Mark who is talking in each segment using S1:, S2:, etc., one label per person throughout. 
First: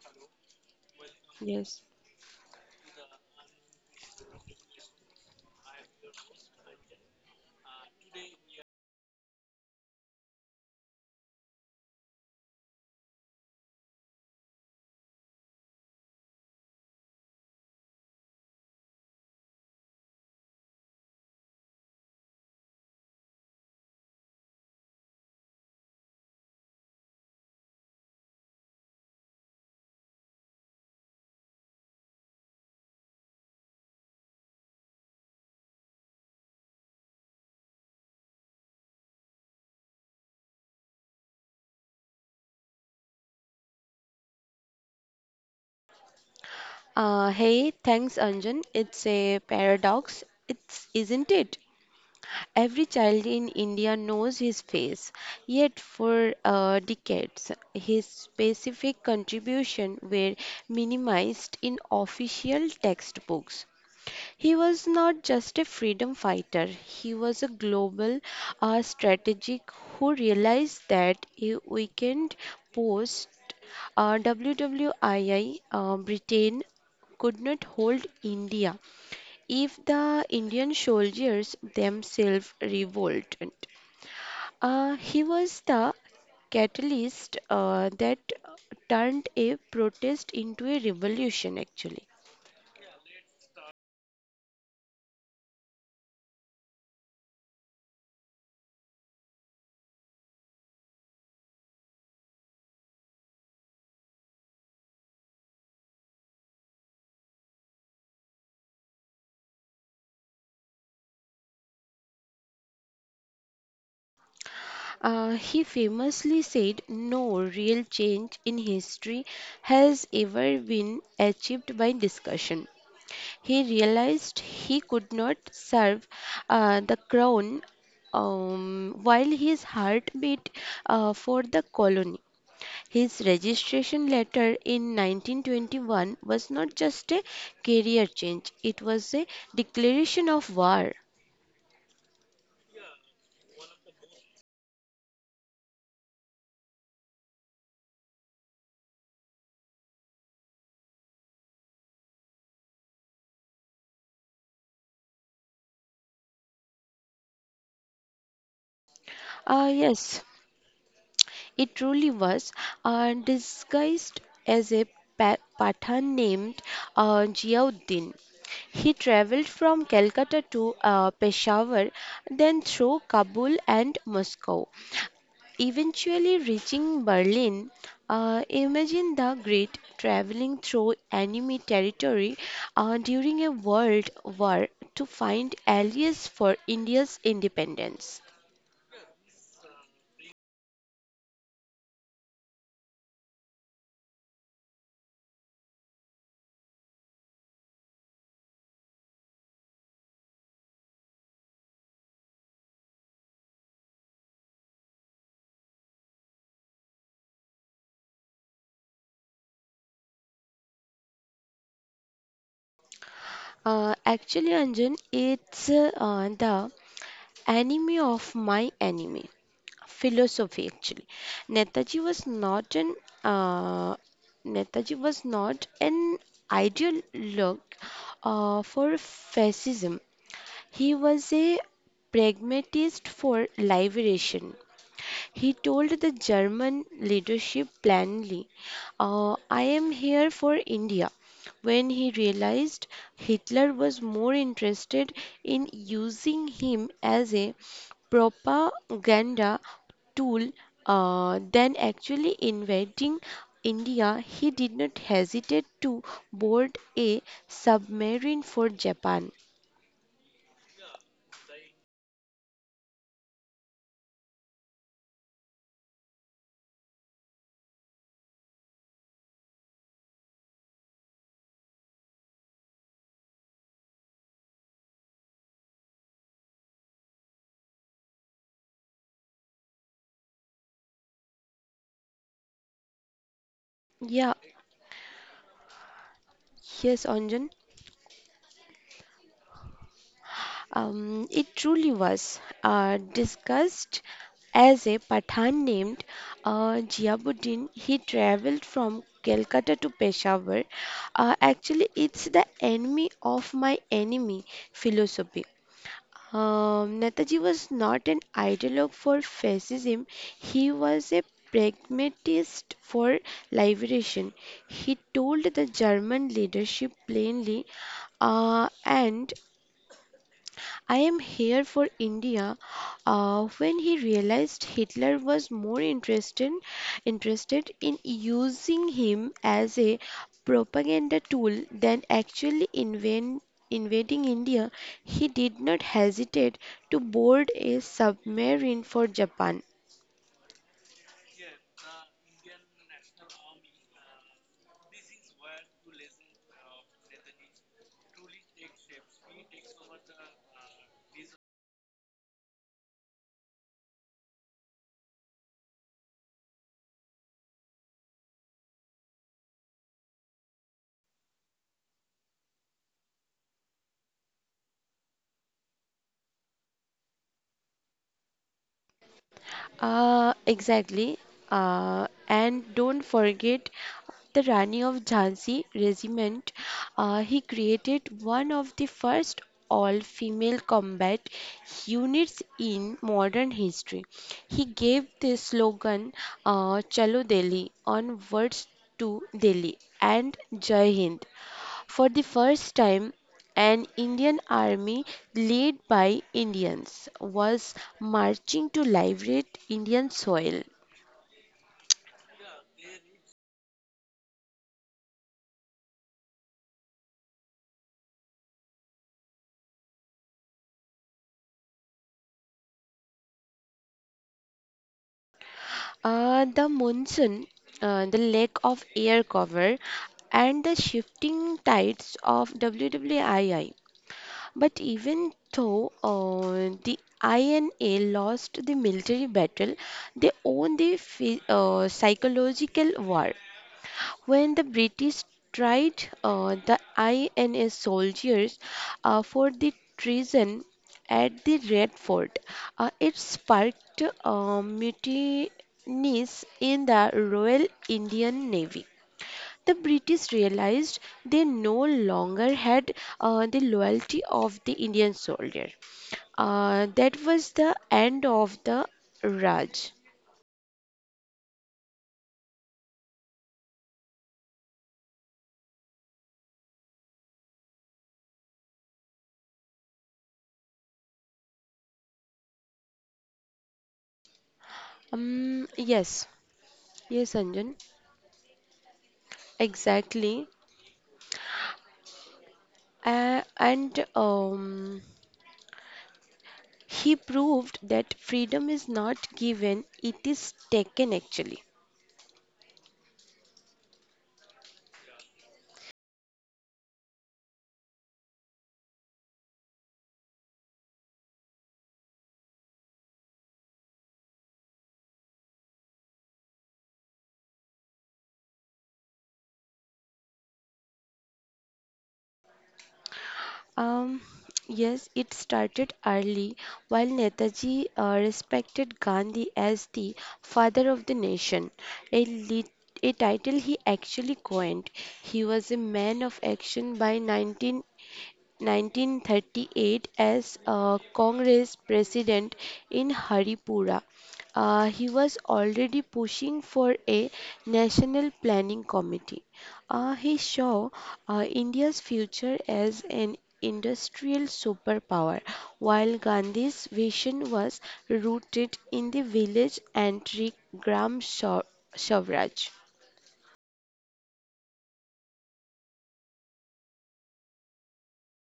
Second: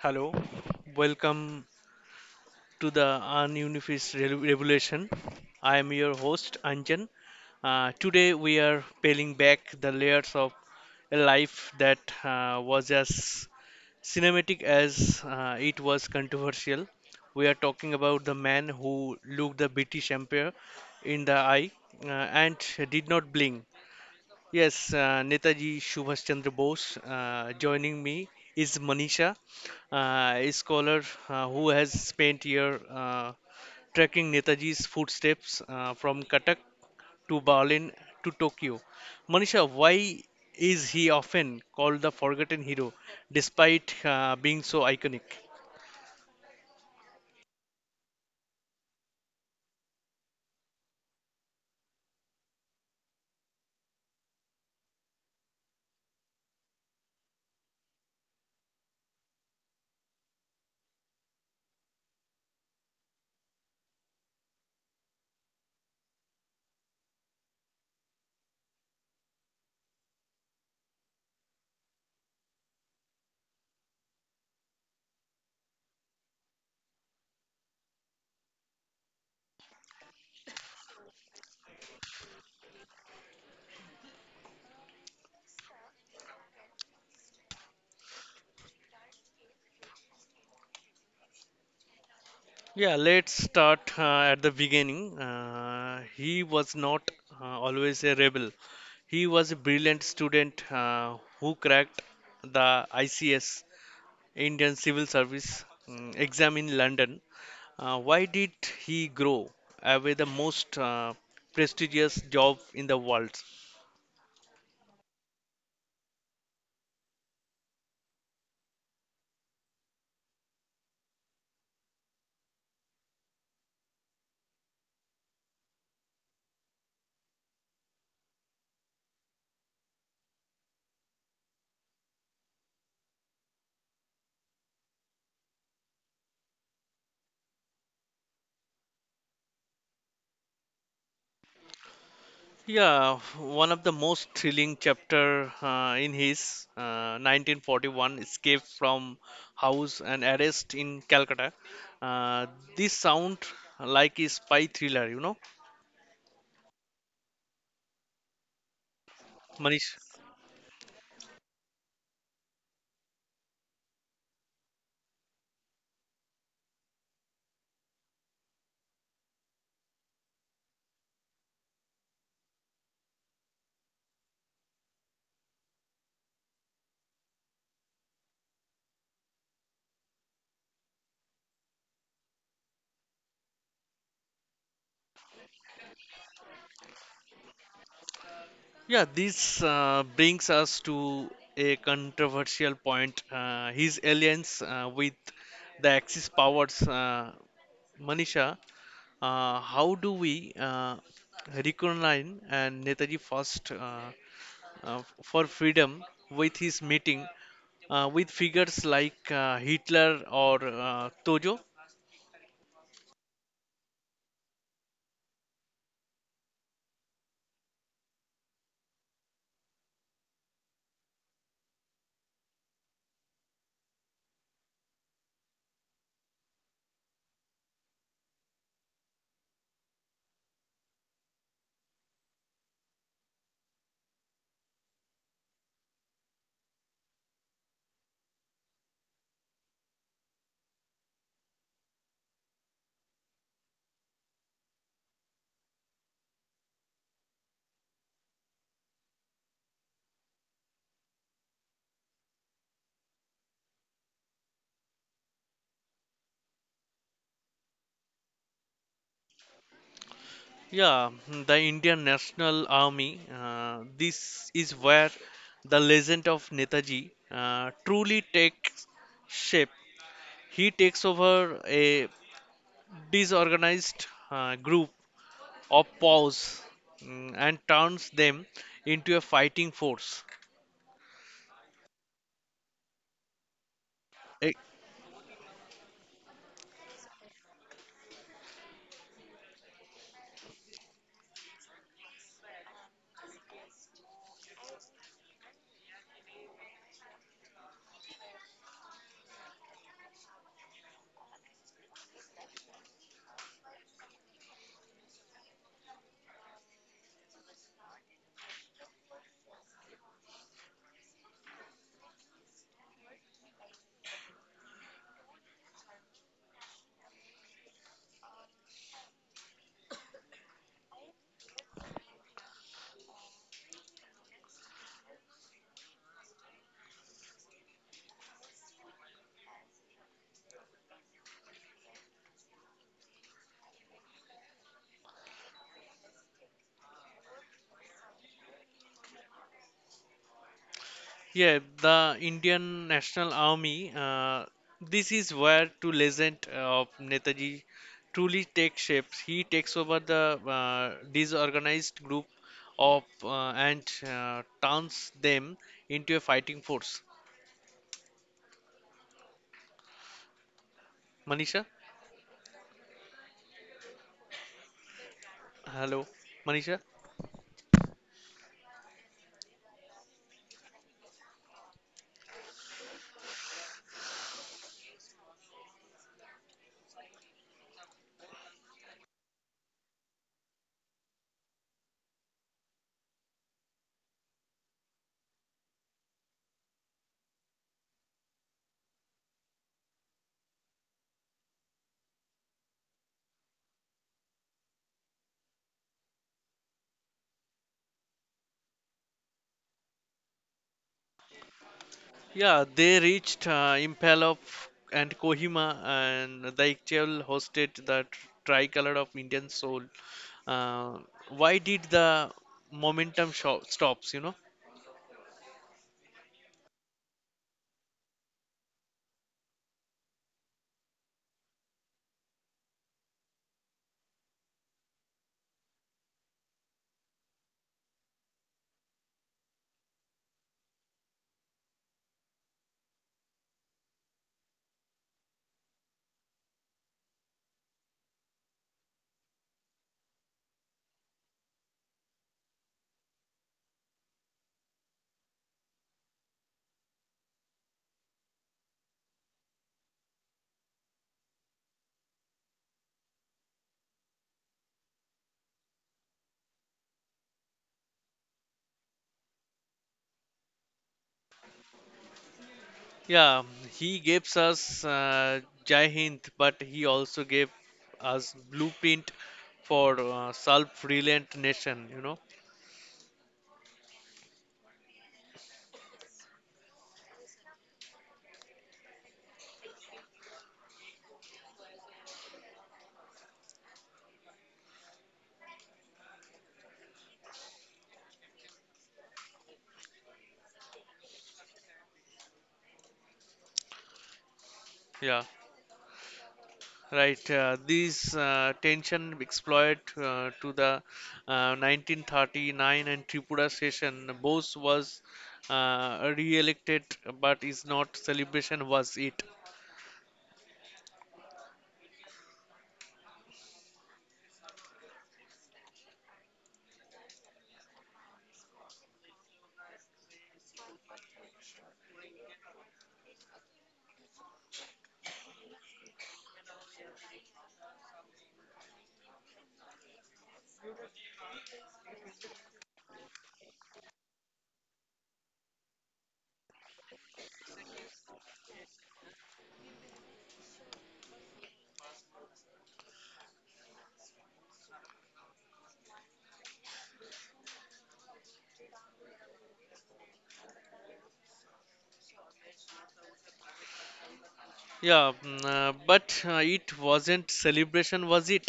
S1: Hello, welcome
S2: Yes.
S1: to the Ununifist Re- Revolution. I am your host Anjan. Today we are peeling back the layers of a life that was as cinematic as it was controversial. We are talking about the man who looked the British Empire in the eye and did not blink. Yes, Netaji Subhash Chandra Bose. Joining me is Manisha, a scholar who has spent year tracking Netaji's footsteps from Katak to Berlin to Tokyo. Manisha, why is he often called the forgotten hero despite being so iconic?
S2: Uh, hey, Thanks, Anjan. It's a paradox, it's isn't it? Every child in India knows his face, yet for decades, his specific contribution were minimized in official textbooks. He was not just a freedom fighter, he was a global strategic who realized that a weakened post WWII Britain could not hold India if the Indian soldiers themselves revolted. He was the catalyst that turned a protest into a revolution actually.
S1: Yeah, let's start at the beginning. He was not always a rebel. He was a brilliant student who cracked the ICS, Indian Civil Service exam in London. Why did he grow away the most prestigious job in the world?
S2: He famously said, "No real change in history has ever been achieved by discussion." He realized he could not serve the crown while his heart beat for the colony. His registration letter in 1921 was not just a career change, it was a declaration of war.
S1: Yeah, one of the most thrilling chapter in his 1941 escape from house and arrest in Calcutta. Uh, this sound like a spy thriller, you know, Manish.
S2: Yes, it truly was disguised as a Pathan named Ziauddin. He traveled from Calcutta to Peshawar, then through Kabul and Moscow, eventually reaching Berlin. Imagine the great traveling through enemy territory during a world war to find allies for India's independence.
S1: Yeah, this brings us to a controversial point. His alliance with the Axis powers, Manisha. How do we recognize and Netaji first? For freedom with his meeting with figures like Hitler or Tojo.
S2: Actually, Anjan, it's the enemy of my enemy philosophy. Actually, Netaji was not an uh, Netaji was not an ideal look for fascism. He was a pragmatist for liberation. He told the German leadership plainly, "I am here for India." When he realized Hitler was more interested in using him as a propaganda tool than actually invading India, he did not hesitate to board a submarine for Japan.
S1: Yeah, the Indian National Army. This is where the legend of Netaji truly takes shape. He takes over a disorganized group of paws and turns them into a fighting force.
S2: Yeah, Yes, Anjan, it truly was discussed as a Pathan named Jiabuddin. He traveled from Calcutta to Peshawar. Actually, it's the enemy of my enemy philosophy. Netaji was not an ideologue for fascism, he was a pragmatist for liberation. He told the German leadership plainly and I am here for India. When he realized Hitler was more interested in using him as a propaganda tool than actually invading India, he did not hesitate to board a submarine for Japan.
S1: Yeah, the Indian National Army. This is where to legend of Netaji truly takes shape. He takes over the disorganized group of and turns them into a fighting force. Manisha, hello, Manisha.
S2: Exactly. And don't forget the Rani of Jhansi regiment. He created one of the first all-female combat units in modern history. He gave the slogan "Chalo Delhi," onwards to Delhi, and Jai Hind. For the first time, an Indian army led by Indians was marching to liberate Indian soil.
S1: Yeah, they reached Impala and Kohima, and the Iktial hosted the tricolor of Indian soul. Uh, why did the momentum stops? You know?
S2: The monsoon, the lack of air cover, and the shifting tides of WWII. But even though the INA lost the military battle, they won the psychological war. When the British tried the INS soldiers for the treason at the Red Fort, it sparked mutinies in the Royal Indian Navy. The British realized they no longer had the loyalty of the Indian soldier. That was the end of the Raj.
S1: Yeah, he gave us Jai Hind, but he also gave us blueprint for self-reliant nation. You know?
S2: Yes, yes, Anjan, exactly. And he proved that freedom is not given, it is taken actually.
S1: Yeah. Right, these tension exploit to the 1939 and Tripura session. Bose was re-elected, but is not celebration was it?
S2: Um, yes, it started early. While Netaji respected Gandhi as the father of the nation, a, lit- a title he actually coined, he was a man of action. by 19. 1938, as a Congress president in Haripura, he was already pushing for a national planning committee. He saw India's future as an industrial superpower, while Gandhi's vision was rooted in the village and Gram Swa- Swaraj.
S1: Yeah, mm, but It wasn't celebration was it?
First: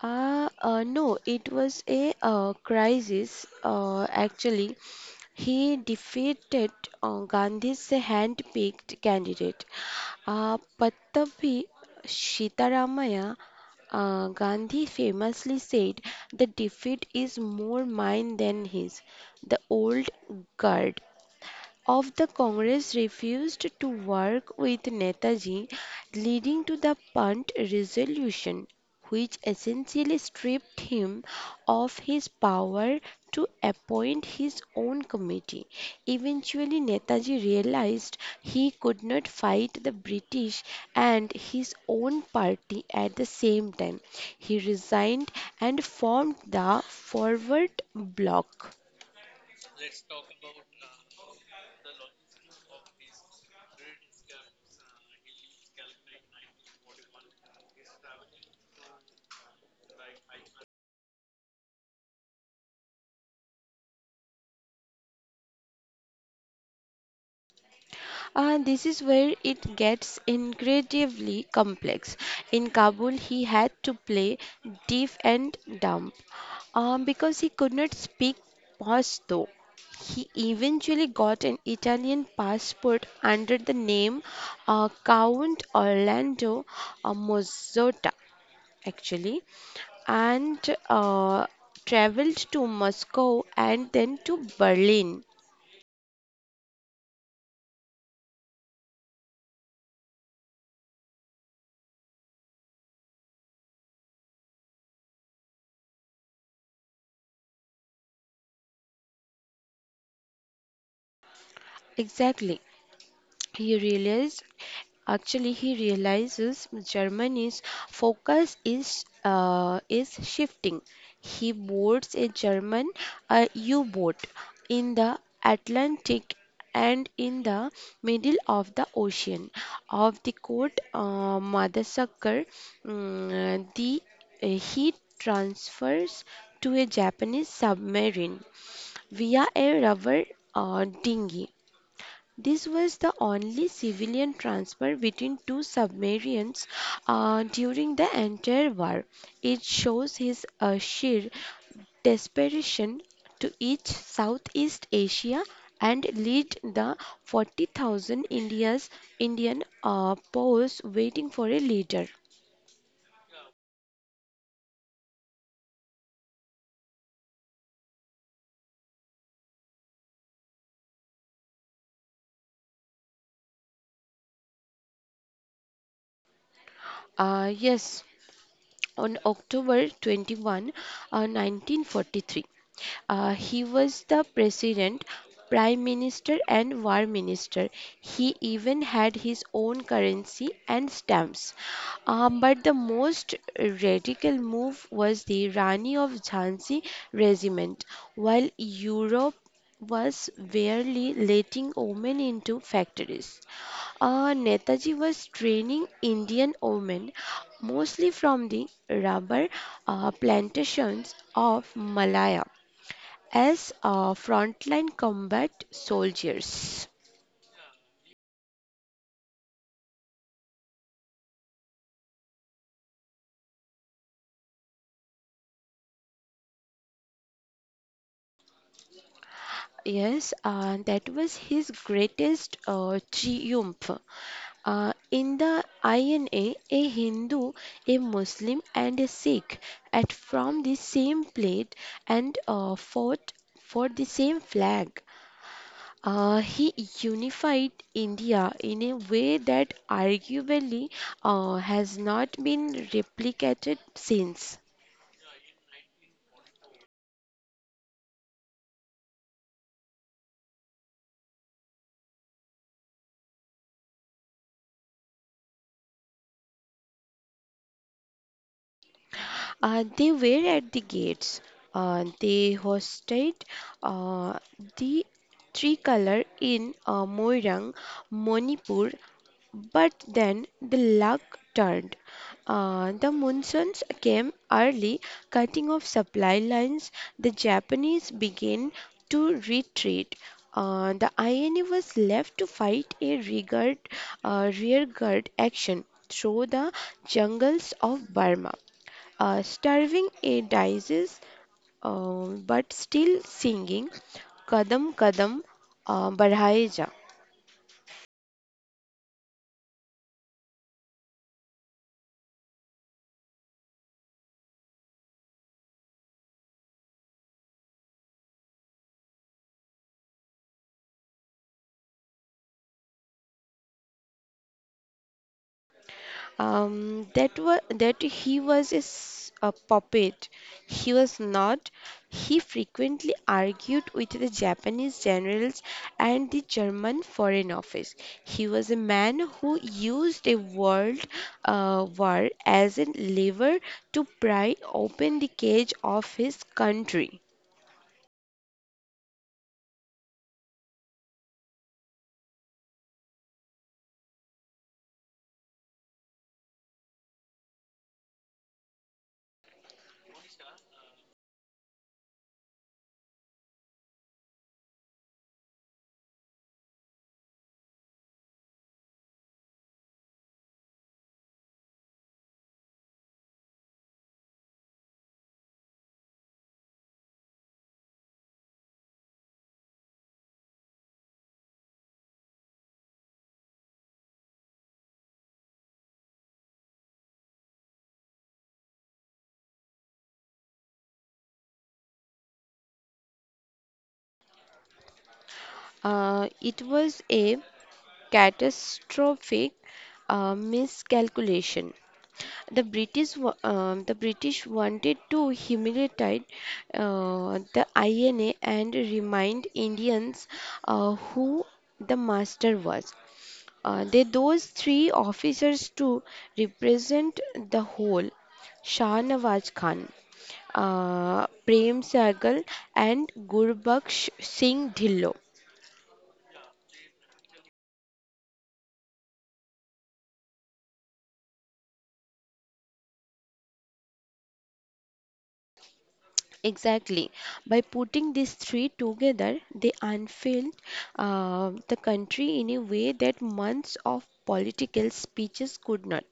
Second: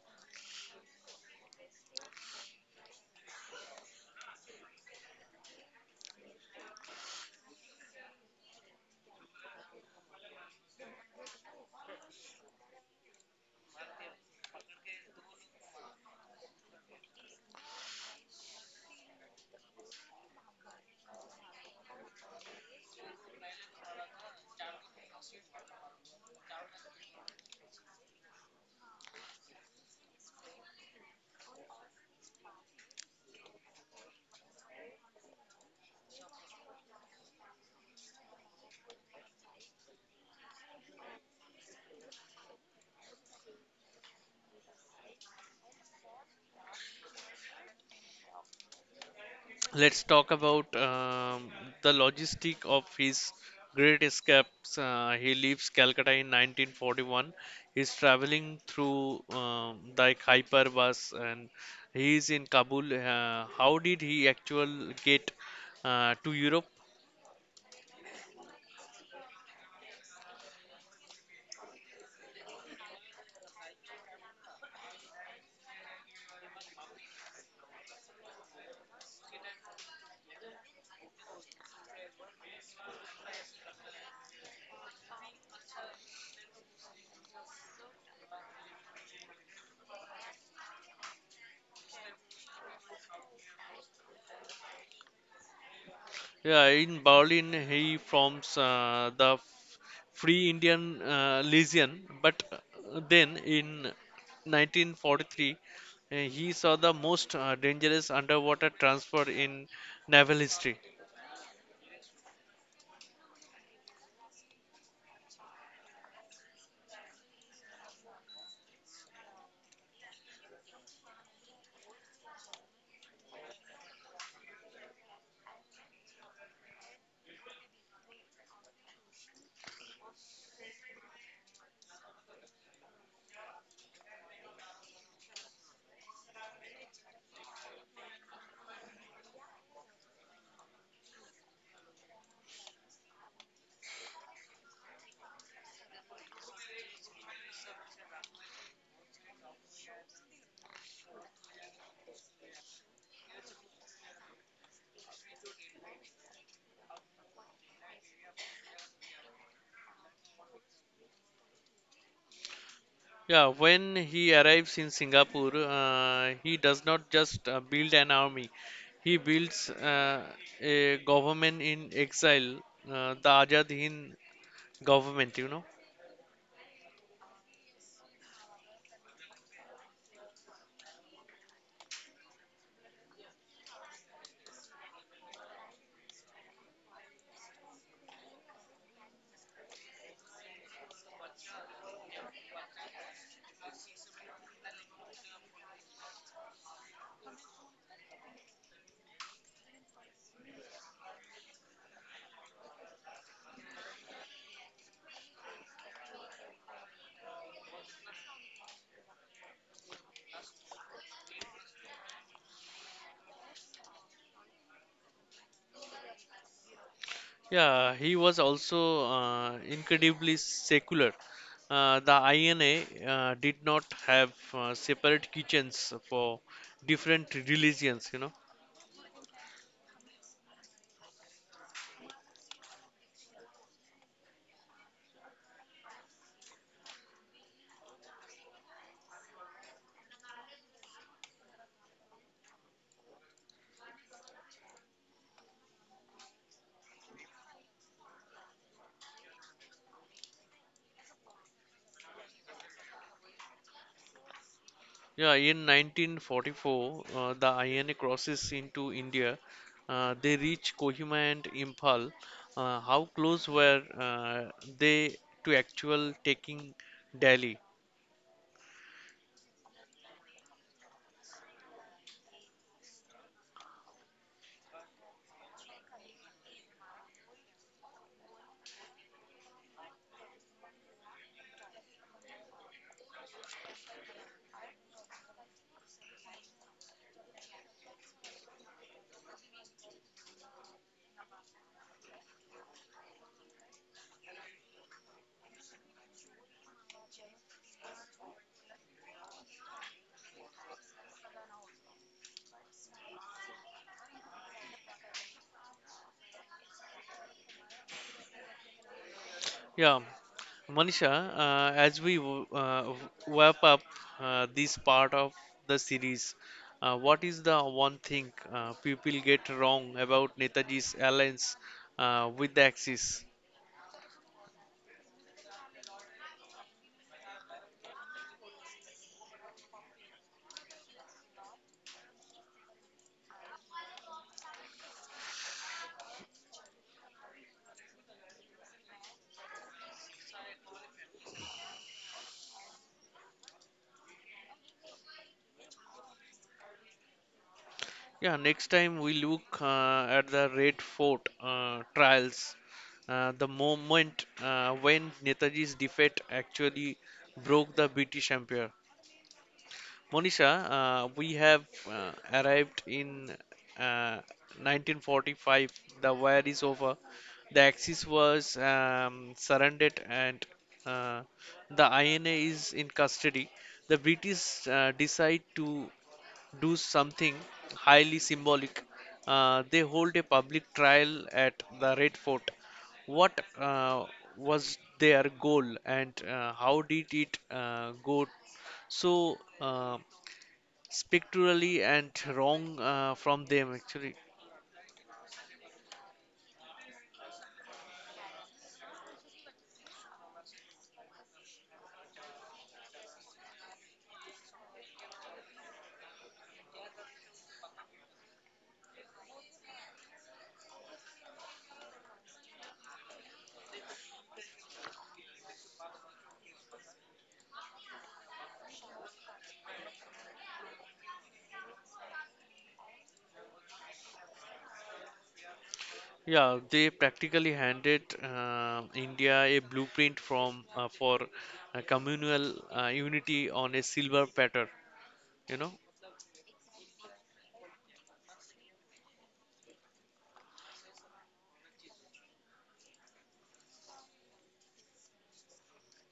S2: No, it was a crisis. Actually, he defeated Gandhi's hand-picked candidate, Pattavi Sitaramaya. Gandhi famously said, "The defeat is more mine than his." The old guard of the Congress refused to work with Netaji, leading to the Punt Resolution, which essentially stripped him of his power to appoint his own committee. Eventually, Netaji realized he could not fight the British and his own party at the same time. He resigned and formed the Forward Bloc.
S1: Let's talk about the logistic of his great escapes. He leaves Calcutta in 1941. He's traveling through the hyperbus and he is in Kabul. How did he actually get to Europe?
S2: This is where it gets incredibly complex. In Kabul, he had to play deaf and dumb because he could not speak Pashto. He eventually got an Italian passport under the name Count Orlando Mazzotta, actually, and uh, traveled to Moscow and then to Berlin.
S1: Yeah, in Berlin, he forms the Free Indian Legion, but then in 1943, he saw the most dangerous underwater transfer in naval history.
S2: Exactly. He realized, he realizes Germany's focus is shifting. He boards a German U-boat in the Atlantic, and in the middle of the ocean, Of the quote, Madasakar, mm, the he transfers to a Japanese submarine via a rubber dinghy. This was the only civilian transfer between two submarines during the entire war. It shows his sheer desperation to reach Southeast Asia and lead the 40,000 India's Indian pause waiting for a leader.
S1: Yeah, when he arrives in Singapore, he does not just build an army, he builds a government in exile, the Azad Hind government, you know.
S2: Yes, on October 21, 1943. He was the president, prime minister, and war minister. He even had his own currency and stamps. But the most radical move was the Rani of Jhansi regiment. While Europe was barely letting women into factories, Netaji was training Indian women, mostly from the rubber plantations of Malaya, as frontline combat soldiers.
S1: Yeah, he was also incredibly secular. The INA did not have separate kitchens for different religions, you know.
S2: Yes, that was his greatest triumph. In the INA, a Hindu, a Muslim, and a Sikh at from the same plate and fought for the same flag. He unified India in a way that arguably has not been replicated since.
S1: Yeah, in 1944, the INA crosses into India. They reach Kohima and Imphal. How close were they to actual taking Delhi?
S2: They were at the gates. They hosted uh, the tricolor in Moirang, Manipur, but then the luck turned. The monsoons came early, cutting off supply lines. The Japanese began to retreat. The INA was left to fight a rearguard action through the jungles of Burma. Starving a disease, uh, but still singing Kadam Kadam Badhai Ja.
S1: Yeah, Manisha, as we wrap up this part of the series, what is the one thing people get wrong about Netaji's alliance with the Axis?
S2: That was that he was a puppet. He was not. He frequently argued with the Japanese generals and the German Foreign Office. He was a man who used a world war as a lever to pry open the cage of his country.
S1: Yeah, next time we look at the Red Fort trials, the moment when Netaji's defeat actually broke the British Empire. Monisha, we have arrived in uh, 1945. The war is over. The Axis was surrendered and uh, the INA is in custody. The British decide to do something highly symbolic. They hold a public trial at the Red Fort. What was their goal and how did it go so, spectrally and wrong from them actually?
S2: It was a catastrophic miscalculation. The British wanted to humiliate the INA and remind Indians who the master was. They those three officers to represent the whole: Shah Nawaz Khan, Prem Sehgal, and Gurbaksh Singh Dhillo.
S1: Yeah, they practically handed India a blueprint from for communal unity on a silver platter, you know.
S2: Exactly. By putting these three together, they unfurled the country in a way that months of political speeches could not.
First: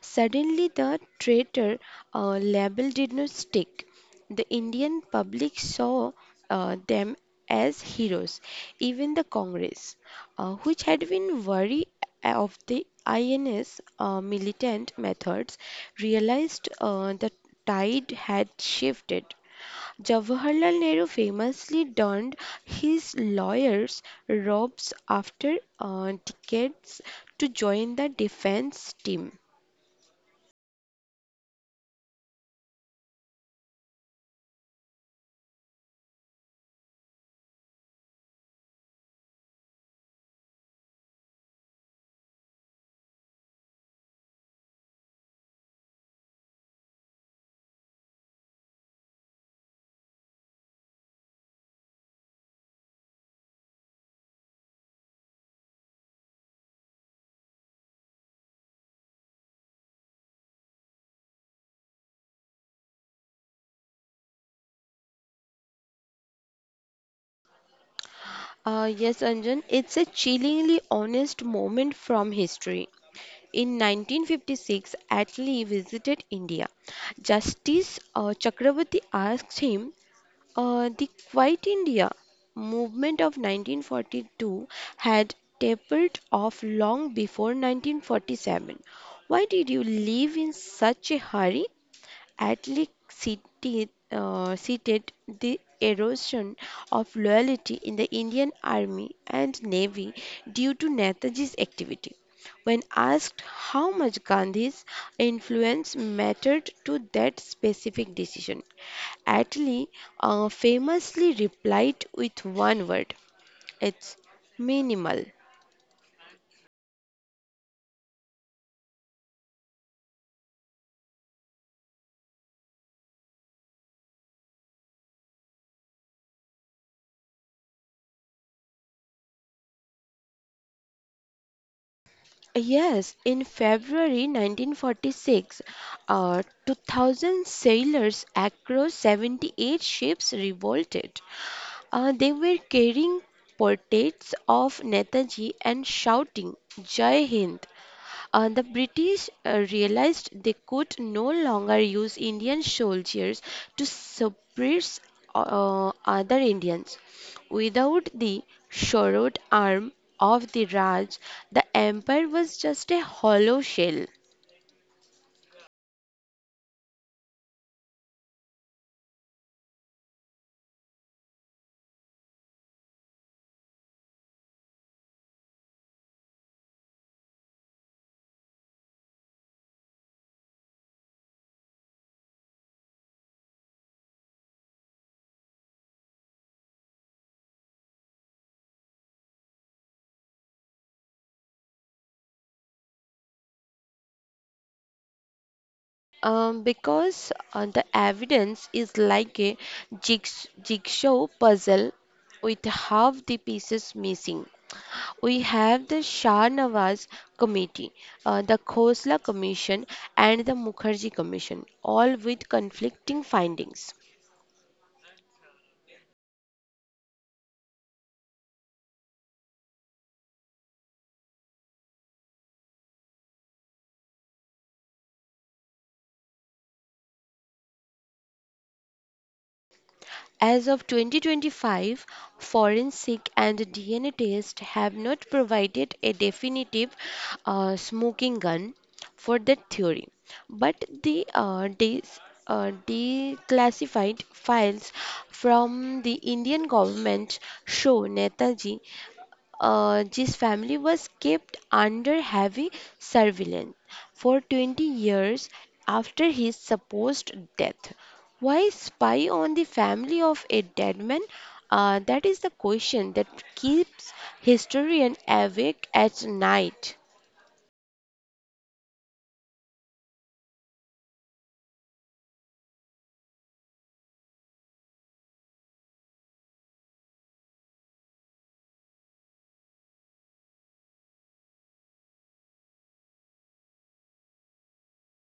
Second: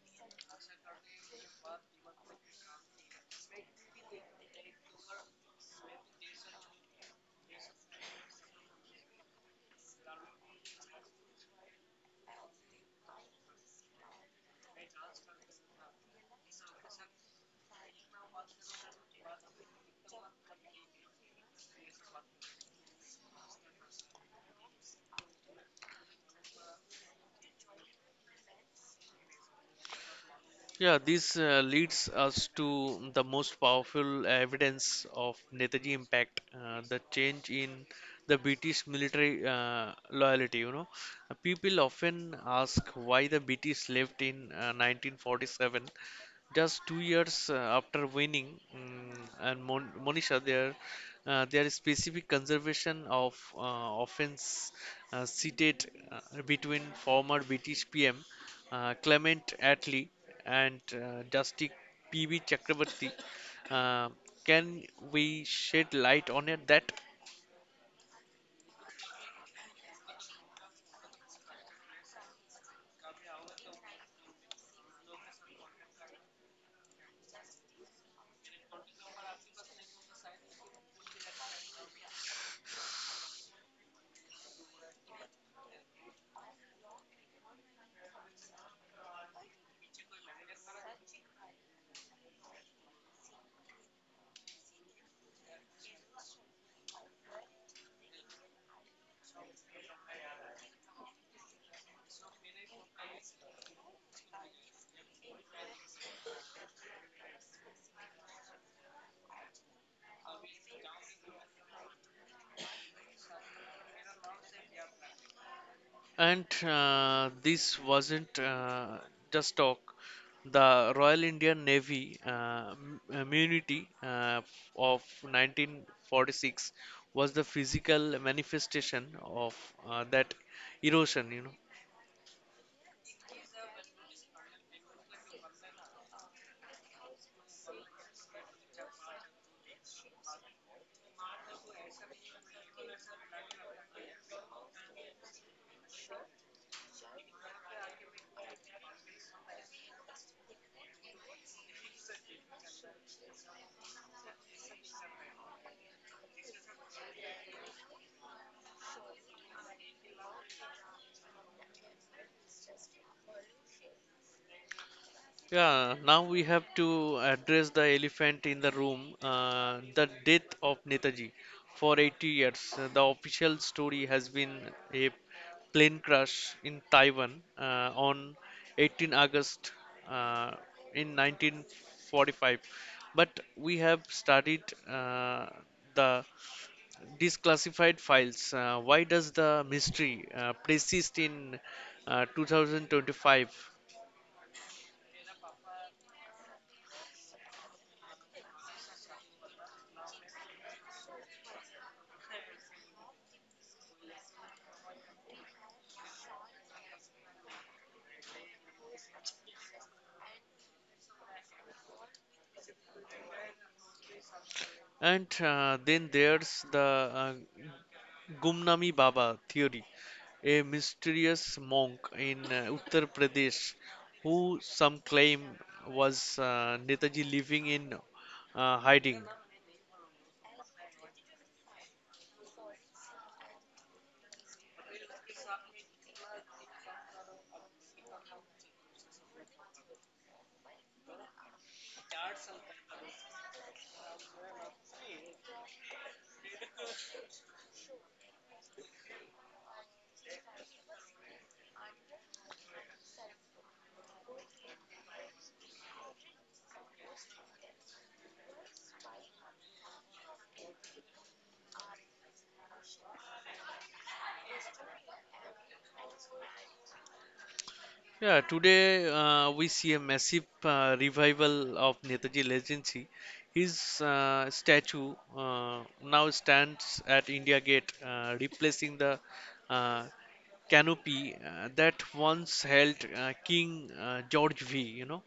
S2: Suddenly, the traitor label did not stick. The Indian public saw them as heroes. Even the Congress, which had been wary of the INS militant methods, realized the tide had shifted. Jawaharlal Nehru famously donned his lawyer's robes after decades to join the defense team.
S1: Yeah, this leads us to the most powerful evidence of Netaji impact, the change in the British military loyalty. You know, people often ask why the British left in 1947, just 2 years after winning. mm Monisha, their specific conservation of offense seated between former British PM Clement Attlee and Dusty PB Chakrabarty. Uh, can we shed light on it that?
S2: Yes, Anjan, it's a chillingly honest moment from history. In 1956, Atlee visited India. Justice Chakraborty asked him, "The Quit India movement of 1942 had tapered off long before 1947. Why did you leave in such a hurry?" Atlee seated the erosion of loyalty in the Indian Army and Navy due to Netaji's activity. When asked how much Gandhi's influence mattered to that specific decision, Atlee famously replied with one word: it's minimal.
S1: And this wasn't just talk. The Royal Indian Navy immunity of 1946 was the physical manifestation of that erosion. You know,
S2: Yes, in February 1946, 2,000 sailors across 78 ships revolted. They were carrying portraits of Netaji and shouting, "Jai Hind." The British realized they could no longer use Indian soldiers to suppress other Indians. Without the sword arm of the Raj, the empire was just a hollow shell.
S1: yeah, now we have to address the elephant in the room, the death of Netaji. For 80 years, the official story has been a plane crash in Taiwan on 18 August uh, in 1945. But we have studied uh, the declassified files. Why does the mystery persist in 2025?
S2: Because the evidence is like a jigsaw puzzle with half the pieces missing. We have the Shah Nawaz Committee, the Khosla Commission, and the Mukherjee Commission, all with conflicting findings.
S1: And then there's the Gumnami Baba theory, a mysterious monk in Uttar Pradesh who some claim was Netaji living in hiding.
S2: As of 2025, forensic and DNA tests have not provided a definitive smoking gun for that theory, but the declassified files from the Indian government show Netaji his family was kept under heavy surveillance for 20 years after his supposed death. Why spy on the family of a dead man? That is the question that keeps historians awake at night.
S1: Yeah, today we see a massive revival of Netaji legacy. His statue now stands at India Gate, replacing the uh, canopy that once held King George V. You know,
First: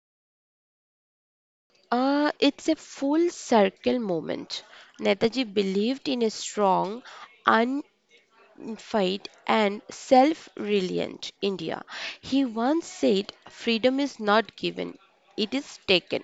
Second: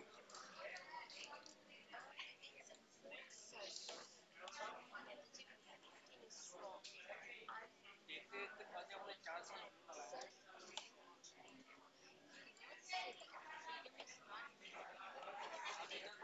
S2: It's a full circle moment. Netaji believed in a strong, fight and self reliant India. He once said, "Freedom is not given, it is taken."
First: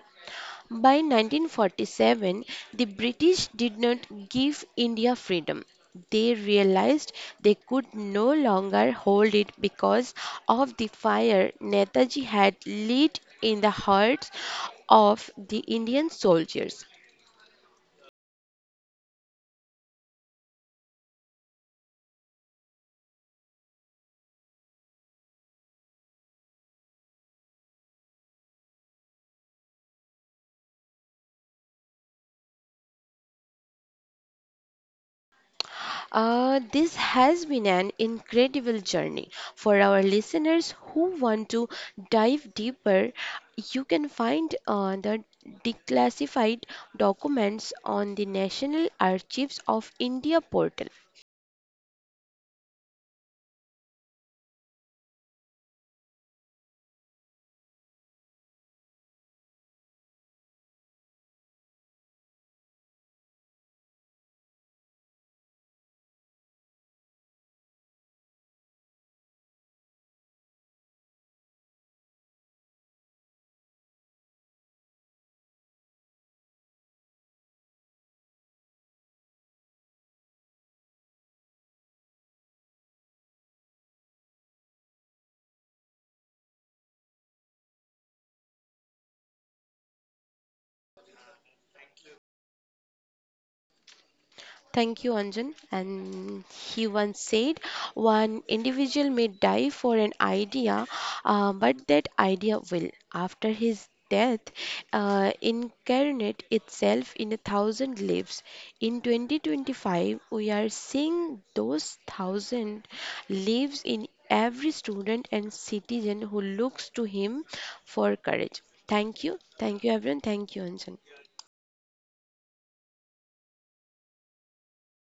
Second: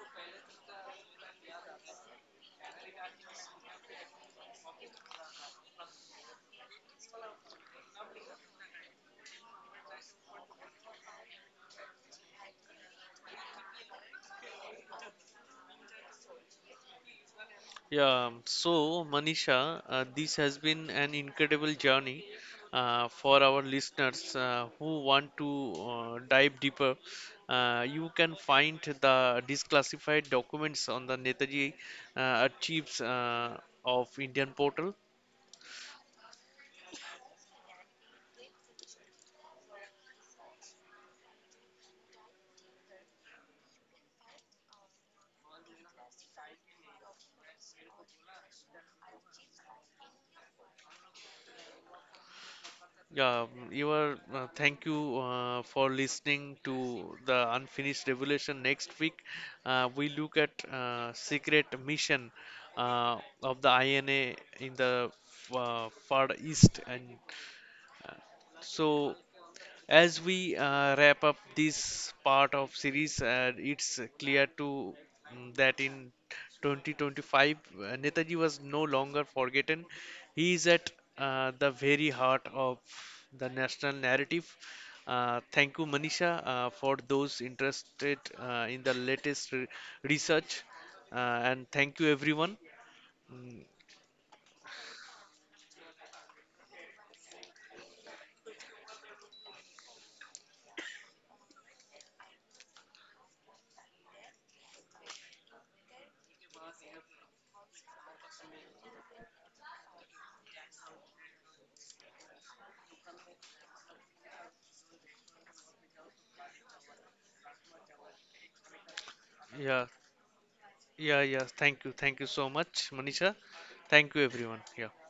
S2: By 1947, the British did not give India freedom. They realized they could no longer hold it because of the fire Netaji had lit in the hearts of the Indian soldiers.
S1: yeah. So, Manisha, this has been an incredible journey for our listeners who want to dive deeper. You can find the disclassified documents on the Netaji uh, Archives of Indian portal.
S2: This has been an incredible journey. For our listeners who want to dive deeper, you can find the declassified documents on the National Archives of India portal.
S1: Yeah, you are. Thank you for listening to the Unfinished Revolution. Next week, we look at secret mission uh, of the INA in the far east and so, as we wrap up this part of series, it's clear to that in 2025, Netaji was no longer forgotten. He is at the very heart of the national narrative. Thank you, Manisha, for those interested in the latest research, uh, and thank you, everyone. Mm,
S2: Thank you, Anjan. And he once said, "One individual may die for an idea, but that idea will, after his death, incarnate itself in a thousand lives." In 2025, we are seeing those thousand lives in every student and citizen who looks to him for courage. Thank you. Thank
S1: yeah,
S2: you, everyone. Thank you, Anjan.
S1: yeah. Thank you so much, Manisha. Thank you, everyone. Yeah.